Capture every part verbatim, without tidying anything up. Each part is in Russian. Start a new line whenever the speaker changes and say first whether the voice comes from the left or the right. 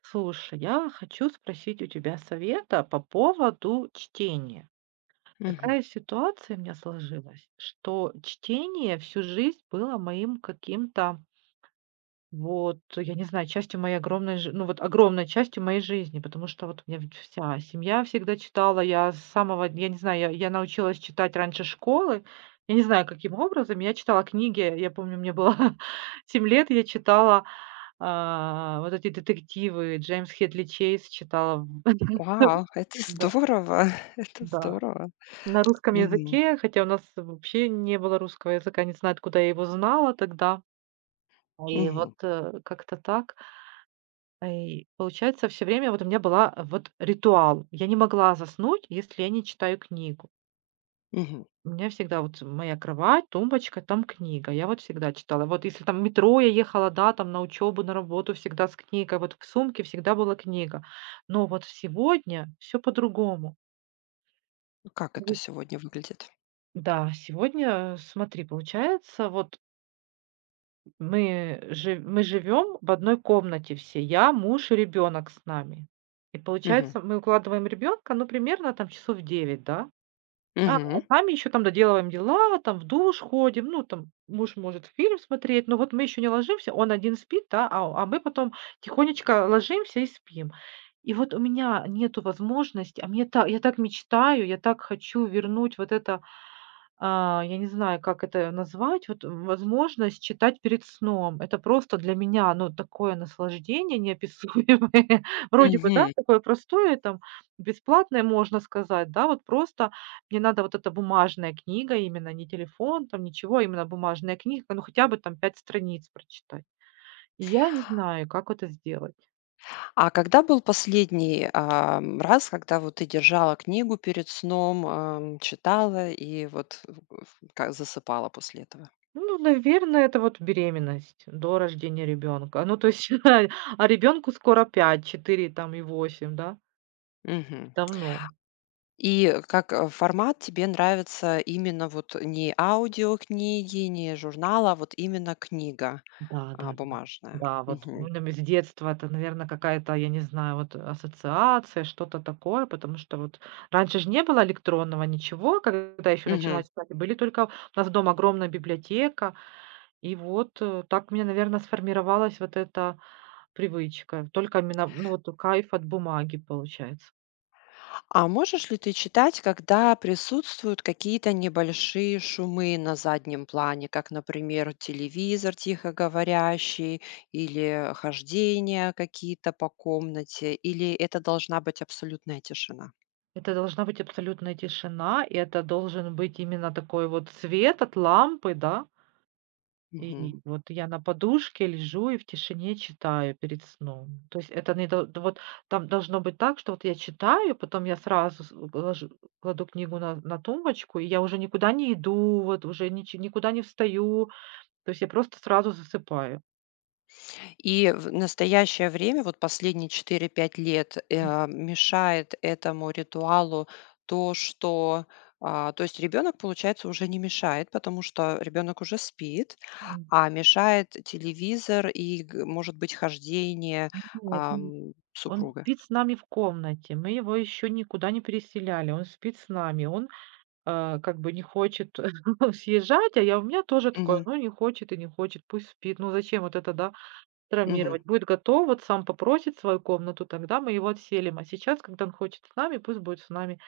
right: Слушай, я хочу спросить у тебя совета по поводу чтения.
left: Мгм.
right: Такая ситуация у меня сложилась, что чтение всю жизнь было моим каким-то, вот, я не знаю, частью моей огромной, жи- ну вот огромной частью моей жизни, потому что вот у меня ведь вся семья всегда читала, я с самого, я не знаю, я, я научилась читать раньше школы, я не знаю, каким образом, я читала книги. Я помню, мне было семь лет, я читала а, вот эти детективы Джеймс Хедли Чейз, читала в
left: Вау, это
right: Да,
left: здорово, это
right: да.
left: здорово.
right: На русском
left: Мгм,
right: языке, хотя у нас вообще не было русского языка, не знаю, откуда я его знала тогда. И вот,
left: мгм,
right: э, как-то так. И получается, все время вот у меня была э, вот ритуал. Я не могла заснуть, если я не читаю книгу.
left: мгм.
right: У меня всегда вот моя кровать, тумбочка, там книга. Я вот всегда читала. Вот если там в метро я ехала, да, там на учебу, на работу, всегда с книгой. Вот в сумке всегда была книга. Но вот сегодня все по-другому.
left: Ну, Как это
right: Мгм.
left: сегодня выглядит?
right: Да, сегодня, э, смотри, получается, вот мы, жи- мы живем в одной комнате все, я, муж и ребенок с нами. И
left: Мгм,
right: получается, мы укладываем ребенка, ну, примерно там часов девять, да? А,
left: мгм,
right: а сами еще там доделываем дела, там в душ ходим, ну, там муж может фильм смотреть, но вот мы еще не ложимся, он один спит, да, а а мы потом тихонечко ложимся и спим. И вот у меня нету возможности, а мне так, я так мечтаю, я так хочу вернуть вот это, а, я не знаю, как это назвать, вот возможность читать перед сном. Это просто для меня, ну, такое наслаждение неописуемое. Вроде бы, да,
left: мгм.
right: такое простое, там, бесплатное, можно сказать, да, вот просто мне надо вот эта бумажная книга, именно не телефон, там ничего, а именно бумажная книга, ну, хотя бы там пять страниц прочитать. И я не знаю, как это сделать.
left: А когда был последний, ам, раз, когда вот ты держала книгу перед сном, ам, читала и вот в в засыпала после этого?
right: Ну, наверное, это вот беременность до рождения ребенка. Ну, то есть, а ребенку скоро пять, четыре там и восемь, да.
left: Мгм.
right: Давно.
left: И как, э, формат тебе нравится именно вот не аудиокниги, не журнал, а вот именно книга,
right: Да,
left: а,
right: да, да.
left: бумажная?
right: Да, вот
left: Мгм,
right: именно с детства это, наверное, какая-то, я не знаю, вот ассоциация, что-то такое, потому что вот раньше же не было электронного ничего, когда еще
left: мгм.
right: начинала читать, были только у нас дома огромная библиотека, и вот, э, так у меня, наверное, сформировалась вот эта привычка. Только именно, ну, вот кайф от бумаги получается.
left: А можешь ли ты читать, когда присутствуют какие-то небольшие шумы на заднем плане, как, например, телевизор тихоговорящий или хождения какие-то по комнате, или это должна быть абсолютная тишина?
right: Это должна быть абсолютная тишина, и это должен быть именно такой вот свет от лампы, да? И вот я на подушке лежу и в тишине читаю перед сном. То есть это не до вот, там должно быть так, что вот я читаю, потом я сразу с э, ложу, кладу книгу на на тумбочку, и я уже никуда не иду, вот уже нич никуда не встаю. То есть я просто сразу засыпаю.
left: И в настоящее время, вот последние четыре-пять лет,
right: М,
left: э, мешает этому ритуалу то, что а, то есть ребенок, получается, уже не мешает, потому что ребенок уже спит,
right: м.
left: а мешает телевизор и, г- может быть, хождение
right: Нет, м,
left: ам,
right: он
left: супруга.
right: спит с нами в комнате, мы его еще никуда не переселяли, он спит с нами, он, э, как бы не хочет съезжать, а я, у меня тоже такое:
left: Мгм.
right: ну, не хочет и не хочет, пусть спит, ну, зачем вот это, да?
left: Мгм.
right: Травмировать. Будет готов, вот сам попросит свою комнату, тогда мы его отселим. А сейчас, когда он хочет с нами, пусть будет с нами.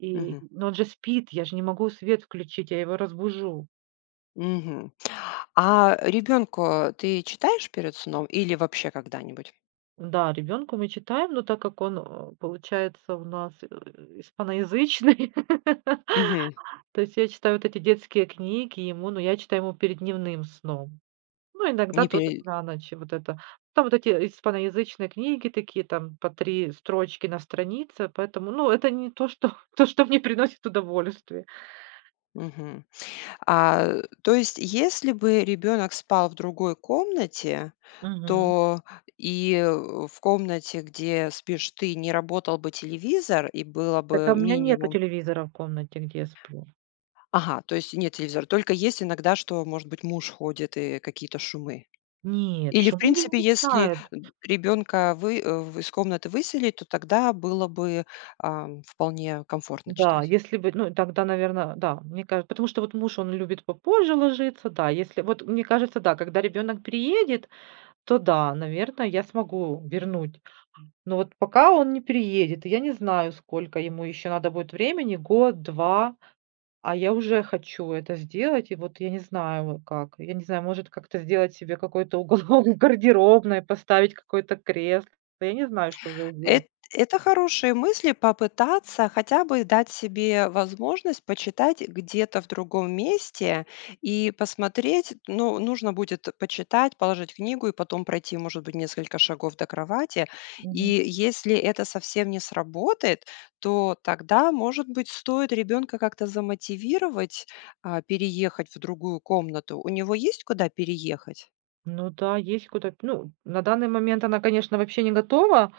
right: И
left: Мгм.
right: но он же спит, я же не могу свет включить, я его разбужу.
left: Мгм. А ребенку ты читаешь перед сном или вообще когда-нибудь?
right: Да, ребенку мы читаем, но так как он, э, получается, у нас, э, испаноязычный,
left: Мгм.
right: то есть я читаю вот эти детские книги ему, но я читаю ему перед дневным сном. Ну, иногда
left: Не
right: тоже
left: перед.
right: на ночь вот это. Там вот эти испаноязычные книги такие, там по три строчки на странице, поэтому, ну, это не то, что то, что мне приносит удовольствие.
left: А, то есть, если бы ребенок спал в другой комнате,
right: Мгм.
left: то и, э, в комнате, где спишь ты, не работал бы телевизор, и было
right: Так,
left: бы
right: а у меня нету
left: минимум.
right: телевизора в комнате, где я сплю.
left: Ага, то есть нет телевизора. Только есть иногда, что, может быть, муж ходит и какие-то шумы.
right: Нет,
left: Или, в
right: шум он меня
left: принципе,
right: не
left: если
right: мешает.
left: ребенка вы э, в из комнаты выселить, то тогда было бы, ам, вполне комфортно
right: Да,
left: читать.
right: если бы, ну, тогда, наверное, да, мне кажется, потому что вот муж, он любит попозже ложиться, да, если, вот мне кажется, да, когда ребенок приедет, то да, наверное, я смогу вернуть. Но вот пока он не переедет, и я не знаю, сколько ему еще надо будет времени, год, два, а я уже хочу это сделать. И вот я не знаю как. Я не знаю, может, как-то сделать себе какой-то уголок в гардеробной, поставить какой то кресло. Я не знаю, что уже сделать.
left: Эт Это хорошие мысли попытаться хотя бы дать себе возможность почитать где-то в другом месте и посмотреть. Ну, нужно будет почитать, положить книгу и потом пройти, может быть, несколько шагов до кровати. И
right: Мгм.
left: если это совсем не сработает, то тогда, может быть, стоит ребенка как-то замотивировать, а, переехать в другую комнату. У него есть куда переехать?
right: Ну да, есть куда. Ну, на данный момент она, конечно, вообще не готова.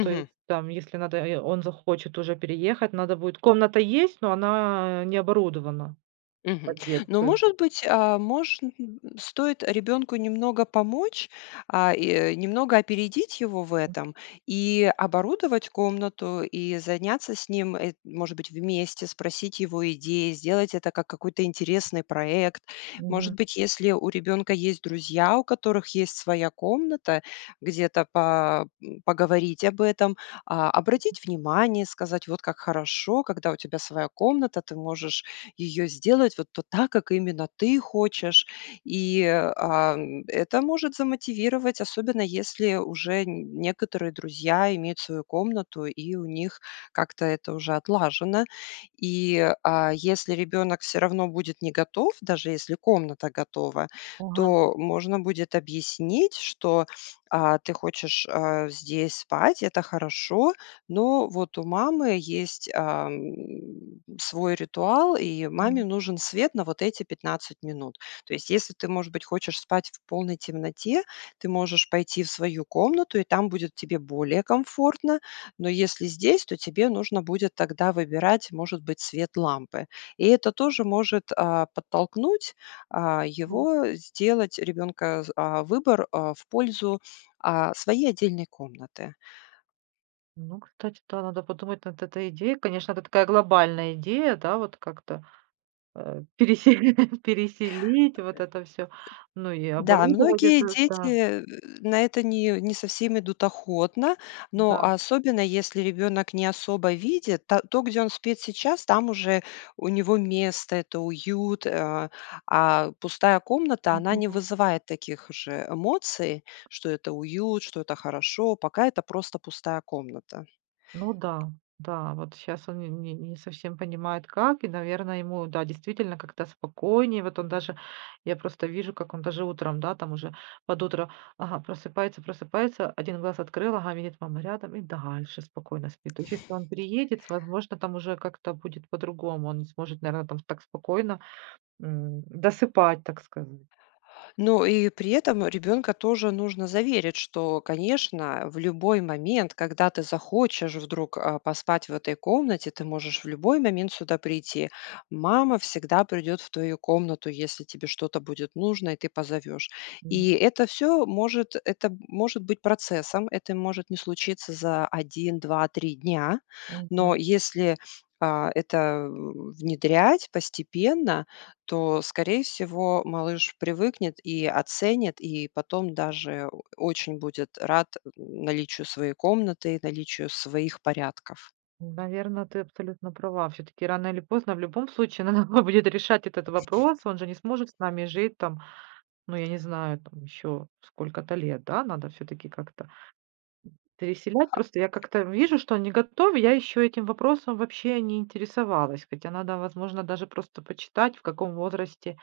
right: То есть там, если надо, э, он захочет уже переехать, надо будет. Комната есть, но она не оборудована
left: Мгм.
right: под
left: Но,
right: детскую.
left: может быть, а, мож м, стоит ребенку немного помочь, а, и немного опередить его в этом и оборудовать комнату, и заняться с ним, э, может быть, вместе, спросить его идеи, сделать это как какой-то интересный проект.
right: Мгм.
left: Может
right: Мгм.
left: быть, если у ребенка есть друзья, у которых есть своя комната, где-то по- м, поговорить об этом, а, обратить внимание, сказать, вот как хорошо, когда у тебя своя комната, ты можешь её сделать вот то так, как именно ты хочешь. И, а, м, это может замотивировать, особенно если уже н некоторые друзья имеют свою комнату и у них как-то это уже отлажено. И, а, если ребенок все равно будет не готов, даже если комната готова,
right: Ага.
left: то можно будет объяснить, что, а, ты хочешь, а, здесь спать, это хорошо, но вот у мамы есть, а, м, свой ритуал, и маме нужен свет на вот эти пятнадцать минут. То есть если ты, может быть, хочешь спать в полной темноте, ты можешь пойти в свою комнату, и там будет тебе более комфортно. Но если здесь, то тебе нужно будет тогда выбирать, может быть, свет лампы. И это тоже может, а, подтолкнуть, а, его сделать ребенка а, выбор, а, в пользу, а, своей отдельной комнаты.
right: Ну, кстати, да, надо подумать над этой идеей. Конечно, это такая глобальная идея, да, вот как-то э, пересе- переселить вот это все, ну и
left: Да,
right: оборудовать
left: многие
right: это,
left: дети
right: да,
left: э, на это не, не совсем идут охотно, но
right: да.
left: особенно если ребенок не особо видит, та- то, где он спит сейчас, там уже у него место, это уют, э, а пустая комната, она не
right: Мгм.
left: вызывает таких же эмоций, что это уют, что это хорошо, пока это просто пустая комната.
right: Ну да, да, вот сейчас он не не не совсем понимает, как, и, наверное, ему, да, действительно как-то спокойнее. Вот он даже, я просто вижу, как он даже утром, да, там уже под утро, ага, просыпается, просыпается, один глаз открыл, ага, видит, мама рядом, и дальше спокойно спит. То есть если он приедет, возможно, там уже как-то будет по-другому. Он не сможет, наверное, там так спокойно, м, досыпать, так сказать.
left: Ну и при этом ребенка тоже нужно заверить, что, конечно, в любой момент, когда ты захочешь вдруг а, поспать в этой комнате, ты можешь в любой момент сюда прийти. Мама всегда придет в твою комнату, если тебе что-то будет нужно, и ты позовешь.
right: М,
left: И это все может, это может быть процессом, это может не случиться за один, два, три дня, но
right: мгм.
left: если а, это м, внедрять постепенно, то, скорее всего, малыш привыкнет и оценит, и потом даже о- очень будет рад м, наличию своей комнаты, наличию своих порядков.
right: Наверное, ты абсолютно права. Все таки рано или поздно, в любом случае, надо будет решать этот вопрос. Он же не сможет с нами жить там, ну, я не знаю, там еще сколько-то лет, да. Надо все-таки как-то переселять. Просто я как-то вижу, что он не готов. Я еще этим вопросом вообще не интересовалась. Хотя надо, возможно, даже просто почитать, в каком возрасте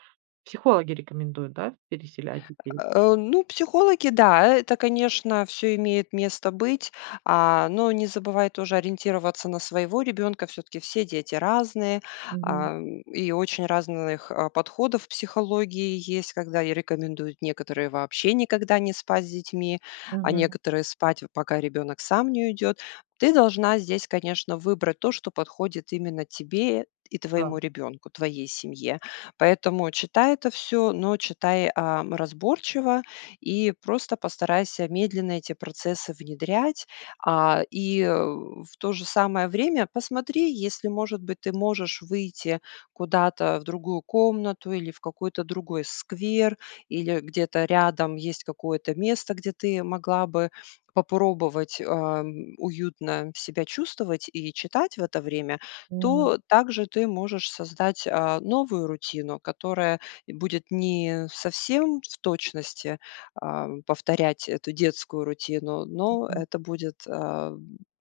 right: психологи рекомендуют, да, переселять детей.
left: Э, ну, психологи, да, это, конечно, все имеет место быть, а, но не забывай тоже ориентироваться на своего ребенка. Все таки все дети разные,
right: Мгм.
left: ам, и очень разных, а, подходов в психологии есть, когда и рекомендуют некоторые вообще никогда не спать с детьми, а
right: Мгм.
left: некоторые спать, пока ребенок сам не уйдет. Ты должна здесь, конечно, выбрать то, что подходит именно тебе и твоему
right: Да.
left: ребенку, твоей семье. Поэтому читай это все, но читай, ам, разборчиво и просто постарайся медленно эти процессы внедрять. А, и, э, в то же самое время посмотри, если, может быть, ты можешь выйти куда-то в другую комнату или в какой-то другой сквер, или где-то рядом есть какое-то место, где ты могла бы попробовать, ам, уютно себя чувствовать и читать в это время, то также ты можешь создать, а, новую рутину, которая будет не совсем в точности, а, повторять эту детскую рутину, но
right: Мгм.
left: это будет, а,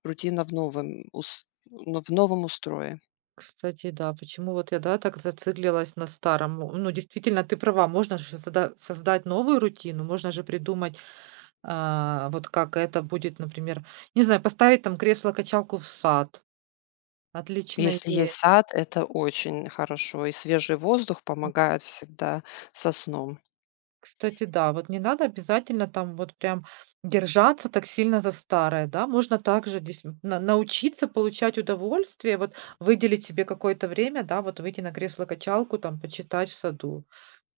left: рутина в новом ус ну, в новом устрое.
right: Кстати, да, почему вот я, да, так зациклилась на старом? Ну, ну, действительно, ты права, можно же сода- создать новую рутину, можно же придумать, а, вот как это будет, например, не знаю, поставить там кресло-качалку в сад. Отличная
left: Если есть
right: идея.
left: сад, это очень хорошо, и свежий воздух помогает всегда со сном.
right: Кстати, да, вот не надо обязательно там вот прям держаться так сильно за старое, да, можно также здесь на- научиться получать удовольствие, вот выделить себе какое-то время, да, вот выйти на кресло-качалку, там, почитать в саду.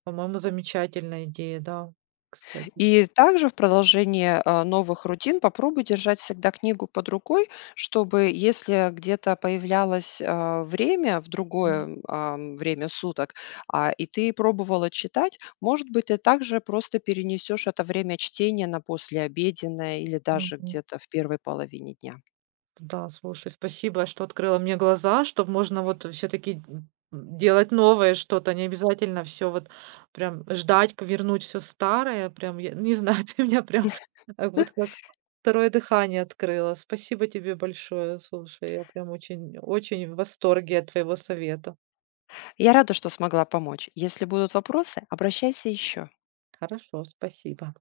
right: По-моему, замечательная идея, да, кстати.
left: И также в продолжение, а, новых рутин попробуй держать всегда книгу под рукой, чтобы если где-то появлялось, а, время в
right: Мгм,
left: другое, ам, время суток, а, и ты пробовала читать, может быть, ты также просто перенесешь это время чтения на послеобеденное или даже
right: мгм.
left: где-то в первой половине дня.
right: Да, слушай, спасибо, что открыла мне глаза, что можно вот все-таки делать новое что-то, не обязательно все вот прям ждать, к- вернуть все старое, прям, я не знаю, ты меня прям э, вот как второе дыхание открыла. Спасибо тебе большое, слушай, я прям очень, очень в восторге от твоего совета.
left: Я рада, что смогла помочь. Если будут вопросы, обращайся еще.
right: Хорошо, спасибо.